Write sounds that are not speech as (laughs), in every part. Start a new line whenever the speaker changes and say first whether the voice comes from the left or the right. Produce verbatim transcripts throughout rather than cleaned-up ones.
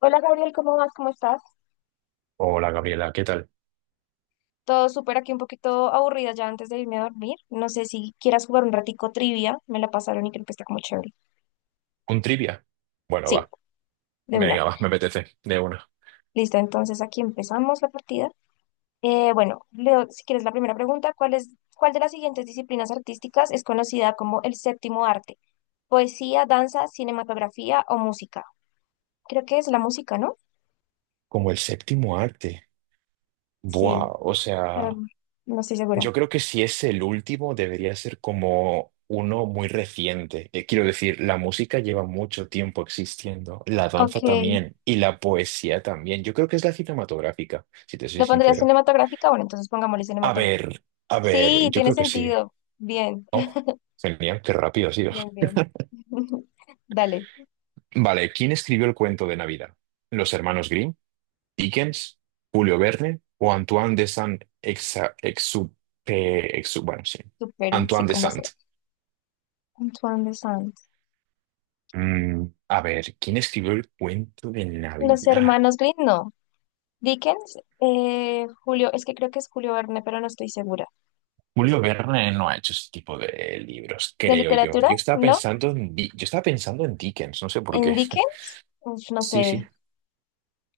left: Hola Gabriel, ¿cómo vas? ¿Cómo estás?
right: Hola Gabriela, ¿qué tal?
left: Todo súper aquí, un poquito aburrida ya antes de irme a dormir. No sé si quieras jugar un ratico trivia, me la pasaron y creo que está como chévere.
right: ¿Un trivia? Bueno,
left: Sí,
right: va.
left: de una.
right: Venga, va, me apetece, de una.
left: Listo, entonces aquí empezamos la partida. Eh, bueno, Leo, si quieres la primera pregunta, ¿cuál es, ¿cuál de las siguientes disciplinas artísticas es conocida como el séptimo arte? Poesía, danza, cinematografía o música. Creo que es la música, ¿no?
right: Como el séptimo arte.
left: Sí,
right: Buah, o
left: pero
right: sea,
left: no estoy
right: yo
left: segura.
right: creo que si es el último, debería ser como uno muy reciente. Eh, quiero decir, la música lleva mucho tiempo existiendo, la danza
left: Ok,
right: también, y la poesía también. Yo creo que es la cinematográfica, si te soy
left: ¿lo pondría
right: sincero.
left: cinematográfica? Bueno, entonces pongámosle.
right: A ver, a ver,
left: Sí,
right: yo
left: tiene
right: creo que sí.
left: sentido. Bien,
right: Oh, genial, qué rápido ha sido.
left: bien, bien. (laughs) Dale,
right: Vale, ¿quién escribió el cuento de Navidad? ¿Los hermanos Grimm? Dickens, Julio Verne o Antoine de saint Exa- Exupe- Exu Bueno, sí.
left: super, y sí,
right: Antoine de
left: como se.
right: Saint.
left: Antoine de Saint.
right: Mm, a ver, ¿quién escribió el cuento de
left: Los
right: Navidad?
left: hermanos Green, no. Dickens, eh, Julio, es que creo que es Julio Verne, pero no estoy segura.
right: Julio Verne no ha hecho ese tipo de libros,
left: ¿De
right: creo yo.
left: literatura?
right: Yo estaba
left: No.
right: pensando en, Di- Yo estaba pensando en Dickens, no sé por
left: ¿En
right: qué. (laughs)
left: Dickens? Uf, no
right: Sí,
left: sé.
right: sí.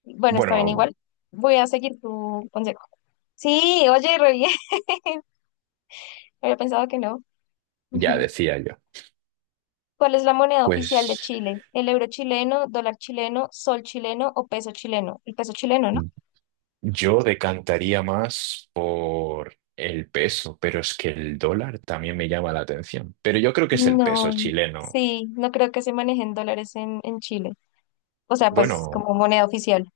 left: Bueno, está bien,
right: Bueno,
left: igual. Voy a seguir tu consejo. Sí, oye, re bien. (laughs) Había pensado que no. (laughs)
right: ya
left: Ujú.
right: decía yo.
left: ¿Cuál es la moneda oficial de
right: Pues.
left: Chile? ¿El euro chileno, dólar chileno, sol chileno o peso chileno? El peso chileno, ¿no?
right: Yo decantaría más por el peso, pero es que el dólar también me llama la atención. Pero yo creo que es el peso
left: No,
right: chileno.
left: sí, no creo que se manejen dólares en, en Chile. O sea, pues
right: Bueno,
left: como moneda oficial.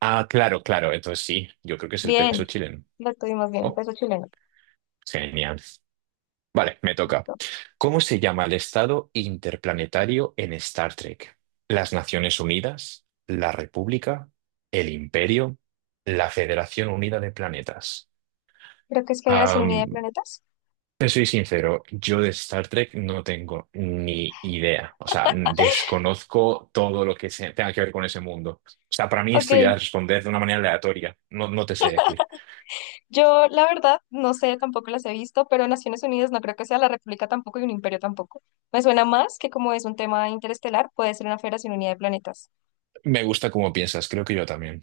right: ah, claro, claro, entonces sí, yo creo que es el
left: Bien,
right: peso chileno.
left: lo tuvimos bien,
right: Oh,
left: peso chileno.
right: genial. Vale, me toca.
left: No,
right: ¿Cómo se llama el estado interplanetario en Star Trek? ¿Las Naciones Unidas? ¿La República? ¿El Imperio? ¿La Federación Unida de Planetas?
left: creo que es Federación Unida de Planetas.
right: Te soy sincero, yo de Star Trek no tengo ni idea. O sea, desconozco todo lo que se- tenga que ver con ese mundo. O sea, para mí esto ya
left: Ok,
right: es responder de una manera aleatoria. No, no te sé decir.
left: yo la verdad no sé, tampoco las he visto, pero Naciones Unidas no creo que sea, la República tampoco y un imperio tampoco. Me suena más que como es un tema interestelar, puede ser una Federación Unida de Planetas.
right: Me gusta cómo piensas, creo que yo también.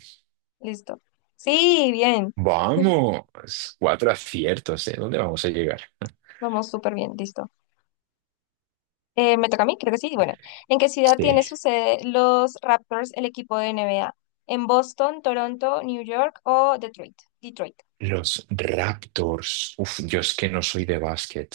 left: Listo. Sí, bien. (laughs)
right: Vamos, cuatro aciertos, ¿eh? ¿Dónde vamos a llegar?
left: Vamos súper bien, listo. Eh, me toca a mí, creo que sí. Bueno, ¿en qué ciudad
right: Sí.
left: tiene su sede los Raptors, el equipo de N B A? ¿En Boston, Toronto, New York o Detroit? Detroit.
right: Los Raptors. Uf, yo es que no soy de básquet.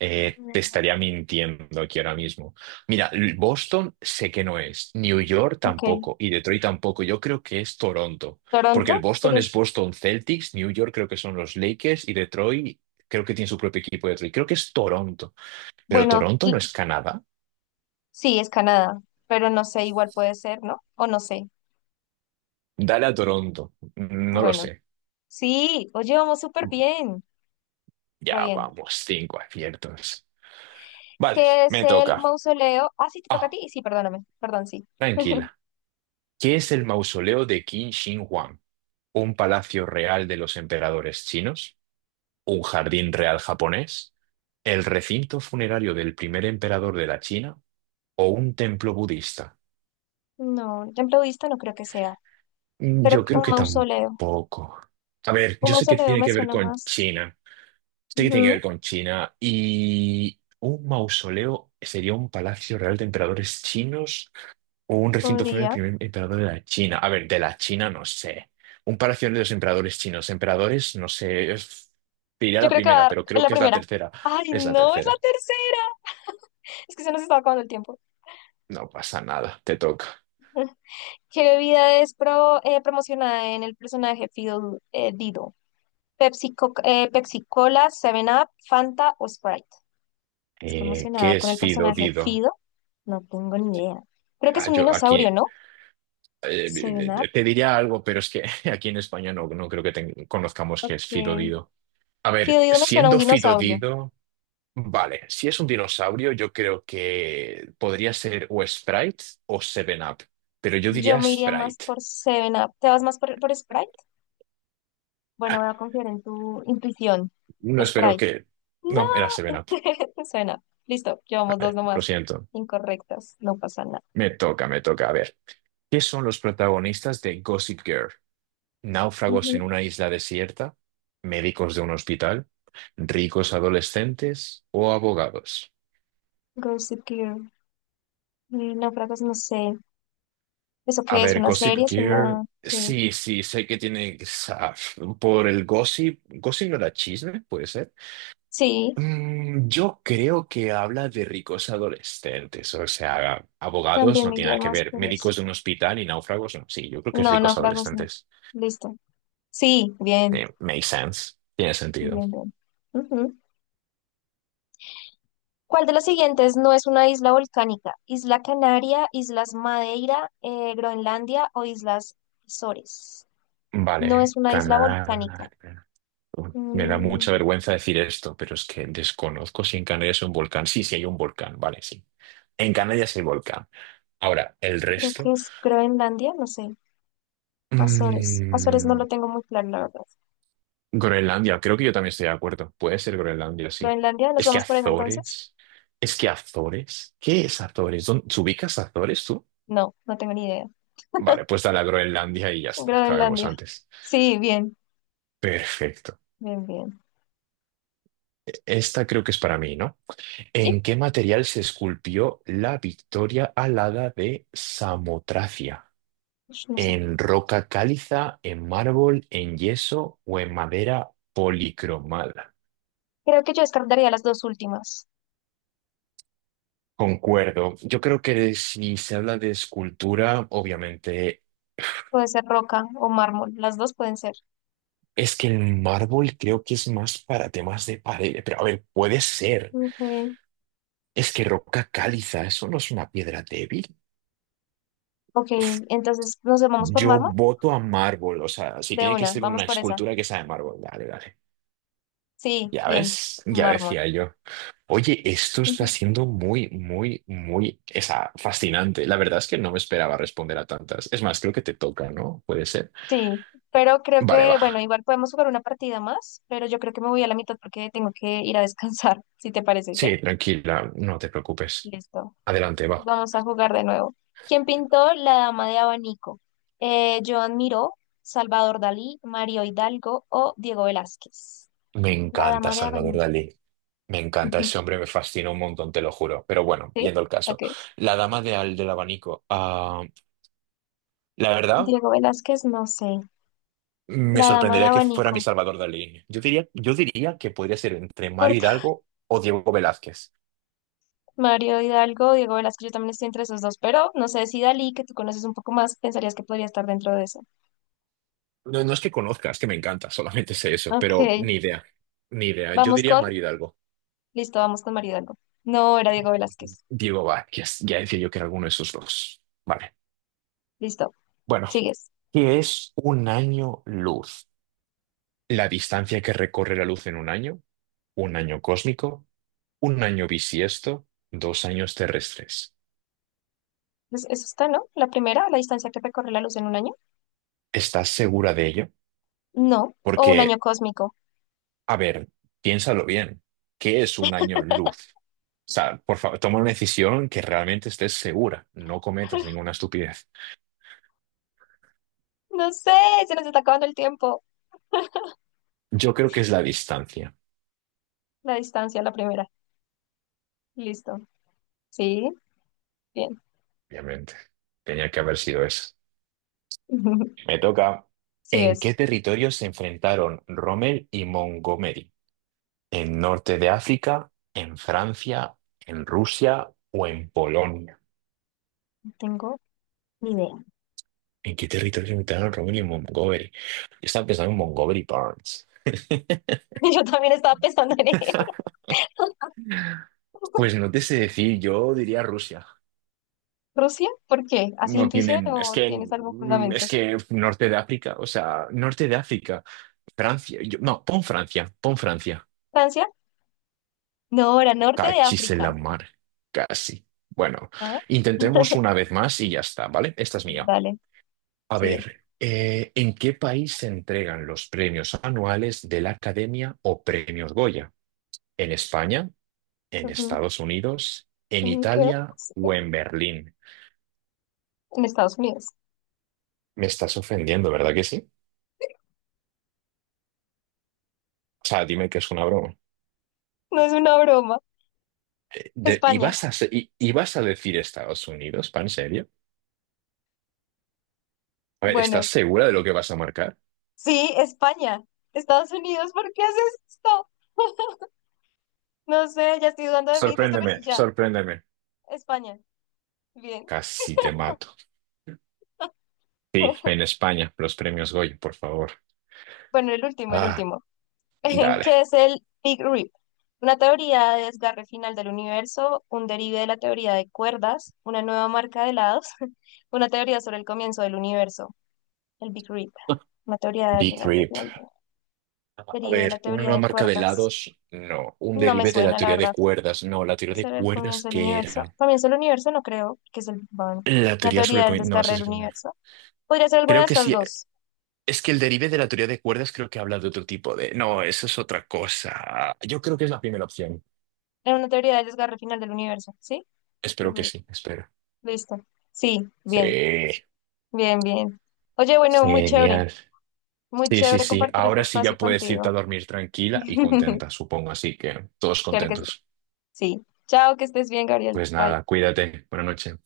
right: Eh,
left: Mm,
right: te estaría mintiendo aquí ahora mismo. Mira, l- Boston sé que no es, New York
left: ok.
right: tampoco y Detroit tampoco. Yo creo que es Toronto, porque el
left: ¿Toronto?
right: Boston es
left: ¿Serías?
right: Boston Celtics, New York creo que son los Lakers y Detroit creo que tiene su propio equipo de Detroit. Creo que es Toronto, pero
left: Bueno,
right: Toronto no
left: di-
right: es Canadá.
left: sí, es Canadá, pero no sé, igual puede ser, ¿no? O no sé.
right: Dale a Toronto, no lo
left: Bueno,
right: sé.
left: sí, oye, vamos súper bien, re
right: Ya
left: bien.
right: vamos, cinco aciertos. Vale,
left: ¿Qué es
right: me
left: el
right: toca.
left: mausoleo? Ah, sí, te toca a
right: Ah,
left: ti. Sí, perdóname, perdón, sí. (laughs)
right: tranquila. ¿Qué es el mausoleo de Qin Shi Huang? ¿Un palacio real de los emperadores chinos? ¿Un jardín real japonés? ¿El recinto funerario del primer emperador de la China? ¿O un templo budista?
left: No, templo budista no creo que sea,
right: Mm,
left: pero
right: yo creo
left: un
right: que
left: mausoleo.
right: tampoco. A ver,
left: Un
right: yo sé que
left: mausoleo
right: tiene
left: me
right: que ver
left: suena
right: con
left: más.
right: China. Sé que tiene que ver
left: Ujú.
right: con China. Y un mausoleo sería un palacio real de emperadores chinos. O un recinto fue el
left: Podría.
right: primer emperador de la China. A ver, de la China no sé. Un palacio de los emperadores chinos. Emperadores, no sé. es- Te diré
left: Yo
right: la
left: creo que va a
right: primera,
left: dar
right: pero creo
left: la
right: que es la
left: primera.
right: tercera.
left: Ay,
right: Es la
left: no, es la
right: tercera.
left: tercera. Es que se nos está acabando el tiempo.
right: No pasa nada, te toca.
left: ¿Qué bebida es pro, eh, promocionada en el personaje Fido, eh, Dido? Pepsi, Co- eh, Pepsi Cola, Seven up Fanta o Sprite. Es
right: Eh,
left: promocionada
right: ¿qué
left: con
right: es
left: el
right: Fido
left: personaje
right: Dido?
left: Fido. No tengo ni idea. Creo que es
right: Ah,
left: un
right: yo aquí,
left: dinosaurio, no. Seven
right: eh,
left: 7-Up.
right: te diría algo, pero es que (laughs) aquí en España no, no creo que ten- conozcamos qué es Fido
left: Ok.
right: Dido. A
left: Fido
right: ver,
left: Dido me suena a un
right: siendo Fido
left: dinosaurio.
right: Dido. Vale, si es un dinosaurio, yo creo que podría ser o Sprite o Seven Up, pero yo
left: Yo
right: diría
left: me iría más
right: Sprite.
left: por Seven up. ¿Te vas más por, por Sprite? Bueno,
right: Ah,
left: voy a confiar en tu intuición.
right: no espero
left: Sprite.
right: que... No, era Seven Up.
left: (laughs) Suena. Listo, llevamos dos
right: Vale, lo
left: nomás.
right: siento.
left: Incorrectas, no pasa nada.
right: Me toca, me toca. A ver, ¿qué son los protagonistas de Gossip Girl? Náufragos en
left: Ujú.
right: una isla desierta, médicos de un hospital, ricos adolescentes o abogados.
left: Gossip Girl. Eh, Náufragos, no sé. ¿Eso
right: A
left: qué es?
right: ver,
left: ¿Una
right: Gossip
left: serie? ¿Es
right: Girl...
left: una...? ¿Qué?
right: Sí, sí, sé que tiene... ah, por el gossip... ¿Gossip no era chisme? ¿Puede ser?
left: Sí,
right: Mm, yo creo que habla de ricos adolescentes, o sea, abogados
left: también
right: no
left: me
right: tiene
left: iría
right: nada que
left: más
right: ver,
left: por eso.
right: médicos de un hospital y náufragos, no. Sí, yo creo que es
left: No,
right: ricos
left: náufragos no.
right: adolescentes.
left: Listo. Sí, bien,
right: Eh, makes sense, tiene sentido.
left: bien, bien. Ujú. ¿Cuál de las siguientes no es una isla volcánica? ¿Isla Canaria, Islas Madeira, eh, Groenlandia o Islas Azores? No
right: Vale,
left: es una isla volcánica.
right: canal. Me da mucha
left: Mm,
right: vergüenza decir esto, pero es que desconozco si en Canarias hay un volcán. Sí, sí hay un volcán, vale, sí. En Canarias hay volcán. Ahora, el
left: Creo
right: resto.
left: que es Groenlandia, no sé. Azores. Azores no
right: Mm,
left: lo tengo muy claro, la verdad.
right: Groenlandia, creo que yo también estoy de acuerdo. Puede ser Groenlandia, sí.
left: Groenlandia, ¿nos
right: Es que
left: vamos por eso entonces?
right: Azores. Es que Azores. ¿Qué es Azores? ¿Dónde, ¿te ubicas Azores tú?
left: No, no tengo ni idea.
right: Vale, pues dale a Groenlandia y ya está, acabemos
left: Groenlandia.
right: antes.
left: Sí, bien,
right: Perfecto.
left: bien, bien.
right: Esta creo que es para mí, ¿no?
left: Sí,
right: ¿En qué material se esculpió la Victoria alada de Samotracia?
left: ush, no sé.
right: ¿En roca cáliza, en mármol, en yeso o en madera policromada?
left: Creo que yo descartaría las dos últimas.
right: Concuerdo. Yo creo que si se habla de escultura, obviamente,
left: Puede ser roca o mármol. Las dos pueden ser.
right: es que el mármol creo que es más para temas de pared. Pero a ver, puede ser.
left: Ok,
right: Es que roca cáliza, eso no es una piedra débil.
left: ok,
right: Uf,
left: entonces nos vamos por
right: yo
left: mármol.
right: voto a mármol. O sea, si
left: De
right: tiene que
left: una,
right: ser
left: vamos
right: una
left: por esa.
right: escultura que sea de mármol, dale, dale.
left: Sí,
right: Ya
left: bien,
right: ves, ya
left: mármol.
right: decía yo. Oye, esto está
left: (laughs)
right: siendo muy, muy, muy, esa, fascinante. La verdad es que no me esperaba responder a tantas. Es más, creo que te toca, ¿no? Puede ser.
left: Sí, pero creo
right: Vale,
left: que,
right: va.
left: bueno, igual podemos jugar una partida más, pero yo creo que me voy a la mitad porque tengo que ir a descansar, (laughs) si te parece,
right: Sí,
left: ¿sí?
right: tranquila, no te preocupes.
left: Listo.
right: Adelante, va.
left: Vamos a jugar de nuevo. ¿Quién pintó la dama de abanico? Eh, Joan Miró, Salvador Dalí, Mario Hidalgo o Diego Velázquez.
right: Me
left: La
right: encanta
left: dama de
right: Salvador
left: abanico.
right: Dalí. Me encanta ese
left: (laughs)
right: hombre, me fascina un montón, te lo juro. Pero bueno,
left: ¿Sí?
right: yendo al
left: Ok.
right: caso. La dama de al del abanico. Ah, la verdad,
left: Diego Velázquez, no sé.
right: me
left: La dama de
right: sorprendería que fuera mi
left: abanico.
right: Salvador Dalí. Yo diría, yo diría que podría ser entre
left: Por
right: Mario Hidalgo o Diego Velázquez.
left: (laughs) Mario Hidalgo, Diego Velázquez, yo también estoy entre esos dos, pero no sé si Dalí, que tú conoces un poco más, pensarías que podría estar dentro de eso.
right: No, no es que conozcas, que me encanta, solamente sé eso,
left: Ok,
right: pero ni idea. Ni idea. Yo
left: vamos
right: diría
left: con,
right: Mario Hidalgo.
left: listo, vamos con María Hidalgo. No, era Diego Velázquez.
right: Diego Velázquez, ya decía yo que era alguno de esos dos. Vale.
left: Listo,
right: Bueno.
left: sigues.
right: ¿Qué es un año luz? La distancia que recorre la luz en un año, un año cósmico, un año bisiesto, dos años terrestres.
left: Es- Eso está, ¿no? La primera, la distancia que recorre la luz en un año.
right: ¿Estás segura de ello?
left: No, o un año
right: Porque,
left: cósmico.
right: a ver, piénsalo bien. ¿Qué es un año luz? O sea, por favor, toma una decisión que realmente estés segura. No cometas ninguna estupidez.
left: No sé, se nos está acabando el tiempo.
right: Yo creo que es la distancia,
left: La distancia, la primera. Listo. Sí, bien.
right: obviamente. Tenía que haber sido eso.
left: (laughs)
right: Me toca. ¿En
left: Sigues.
right: qué territorio se enfrentaron Rommel y Montgomery? ¿En norte de África, en Francia, en Rusia o en Polonia?
left: No tengo ni idea.
right: ¿En qué territorio invitaron Rommel y Montgomery? Yo estaba pensando en Montgomery Burns.
left: (laughs) Yo también estaba pensando en él. (laughs)
right: Pues no te sé decir, yo diría Rusia.
left: ¿Rusia? ¿Por qué? ¿Así
right: No
left: intuición
right: tienen, es
left: o
right: que,
left: tienes algún
right: mm, es
left: fundamento?
right: que norte de África, o sea, norte de África, Francia, yo- no, pon Francia, pon Francia.
left: ¿Francia? No, era norte de
right: Cachis en
left: África.
right: la mar, casi. Bueno,
left: Ah,
right: intentemos
left: (laughs)
right: una vez más y ya está, ¿vale? Esta es mía.
left: dale,
right: A
left: sigue.
right: ver, eh, ¿en qué país se entregan los premios anuales de la Academia o Premios Goya? ¿En España? ¿En Estados Unidos? ¿En
left: Ay, creo,
right: Italia
left: sí,
right: o en Berlín?
left: en Estados Unidos.
right: Me estás ofendiendo, ¿verdad que sí? O sea, dime que es una broma.
left: No es una broma.
right: Eh, De- ¿y
left: España.
right: vas a, se- y, y vas a decir Estados Unidos, pan serio? A ver, ¿estás
left: Bueno,
right: segura de lo que vas a marcar?
left: sí, España. Estados Unidos, ¿por qué haces esto? No sé, ya estoy dudando de mí, tú sabes
right: Sorpréndeme,
left: que ya.
right: sorpréndeme.
left: España. Bien.
right: Casi te mato. Sí, en
left: (laughs)
right: España, los premios Goya, por favor.
left: Bueno, el último, el
right: Ah,
left: último. (laughs)
right: dale.
left: ¿Qué es el Big Rip? Una teoría de desgarre final del universo, un derive de la teoría de cuerdas, una nueva marca de helados, (laughs) una teoría sobre el comienzo del universo, el Big Rip. Una teoría de del
right: Big Rip. A
left: derive de la
right: ver, una
left: teoría
right: nueva
left: de
right: marca de
left: cuerdas.
right: helados, no. Un
left: No me
right: derive de la
left: suena, la
right: teoría de
left: verdad.
right: cuerdas, no. La teoría
left: ¿Ese
right: de
left: era el
right: cuerdas,
left: comienzo del
right: ¿qué
left: universo?
right: era?
left: Comienzo del universo no creo, que es el Big Bang.
right: La
left: Una
right: teoría sobre...
left: teoría
right: el
left: del
right: coin- No,
left: desgarre
right: eso
left: del
right: sí que... no.
left: universo. Podría ser alguna de
right: Creo que
left: estas
right: sí.
left: dos.
right: Es que el derive de la teoría de cuerdas creo que habla de otro tipo de... No, eso es otra cosa. Yo creo que es la primera opción.
left: Era una teoría del desgarre final del universo, ¿sí? Big
right: Espero que
left: Bang.
right: sí, espero.
left: Listo. Sí, bien,
right: Sí,
left: bien, bien. Oye, bueno, muy chévere.
right: genial.
left: Muy
right: Sí, sí,
left: chévere
right: sí.
left: compartir este
right: Ahora sí ya
left: espacio
right: puedes irte
left: contigo.
right: a dormir tranquila y
left: (laughs)
right: contenta, supongo. Así que todos
left: Claro que sí.
right: contentos.
left: Sí. Chao, que estés bien, Gabriel.
right: Pues
left: Bye.
right: nada, cuídate. Buenas noches.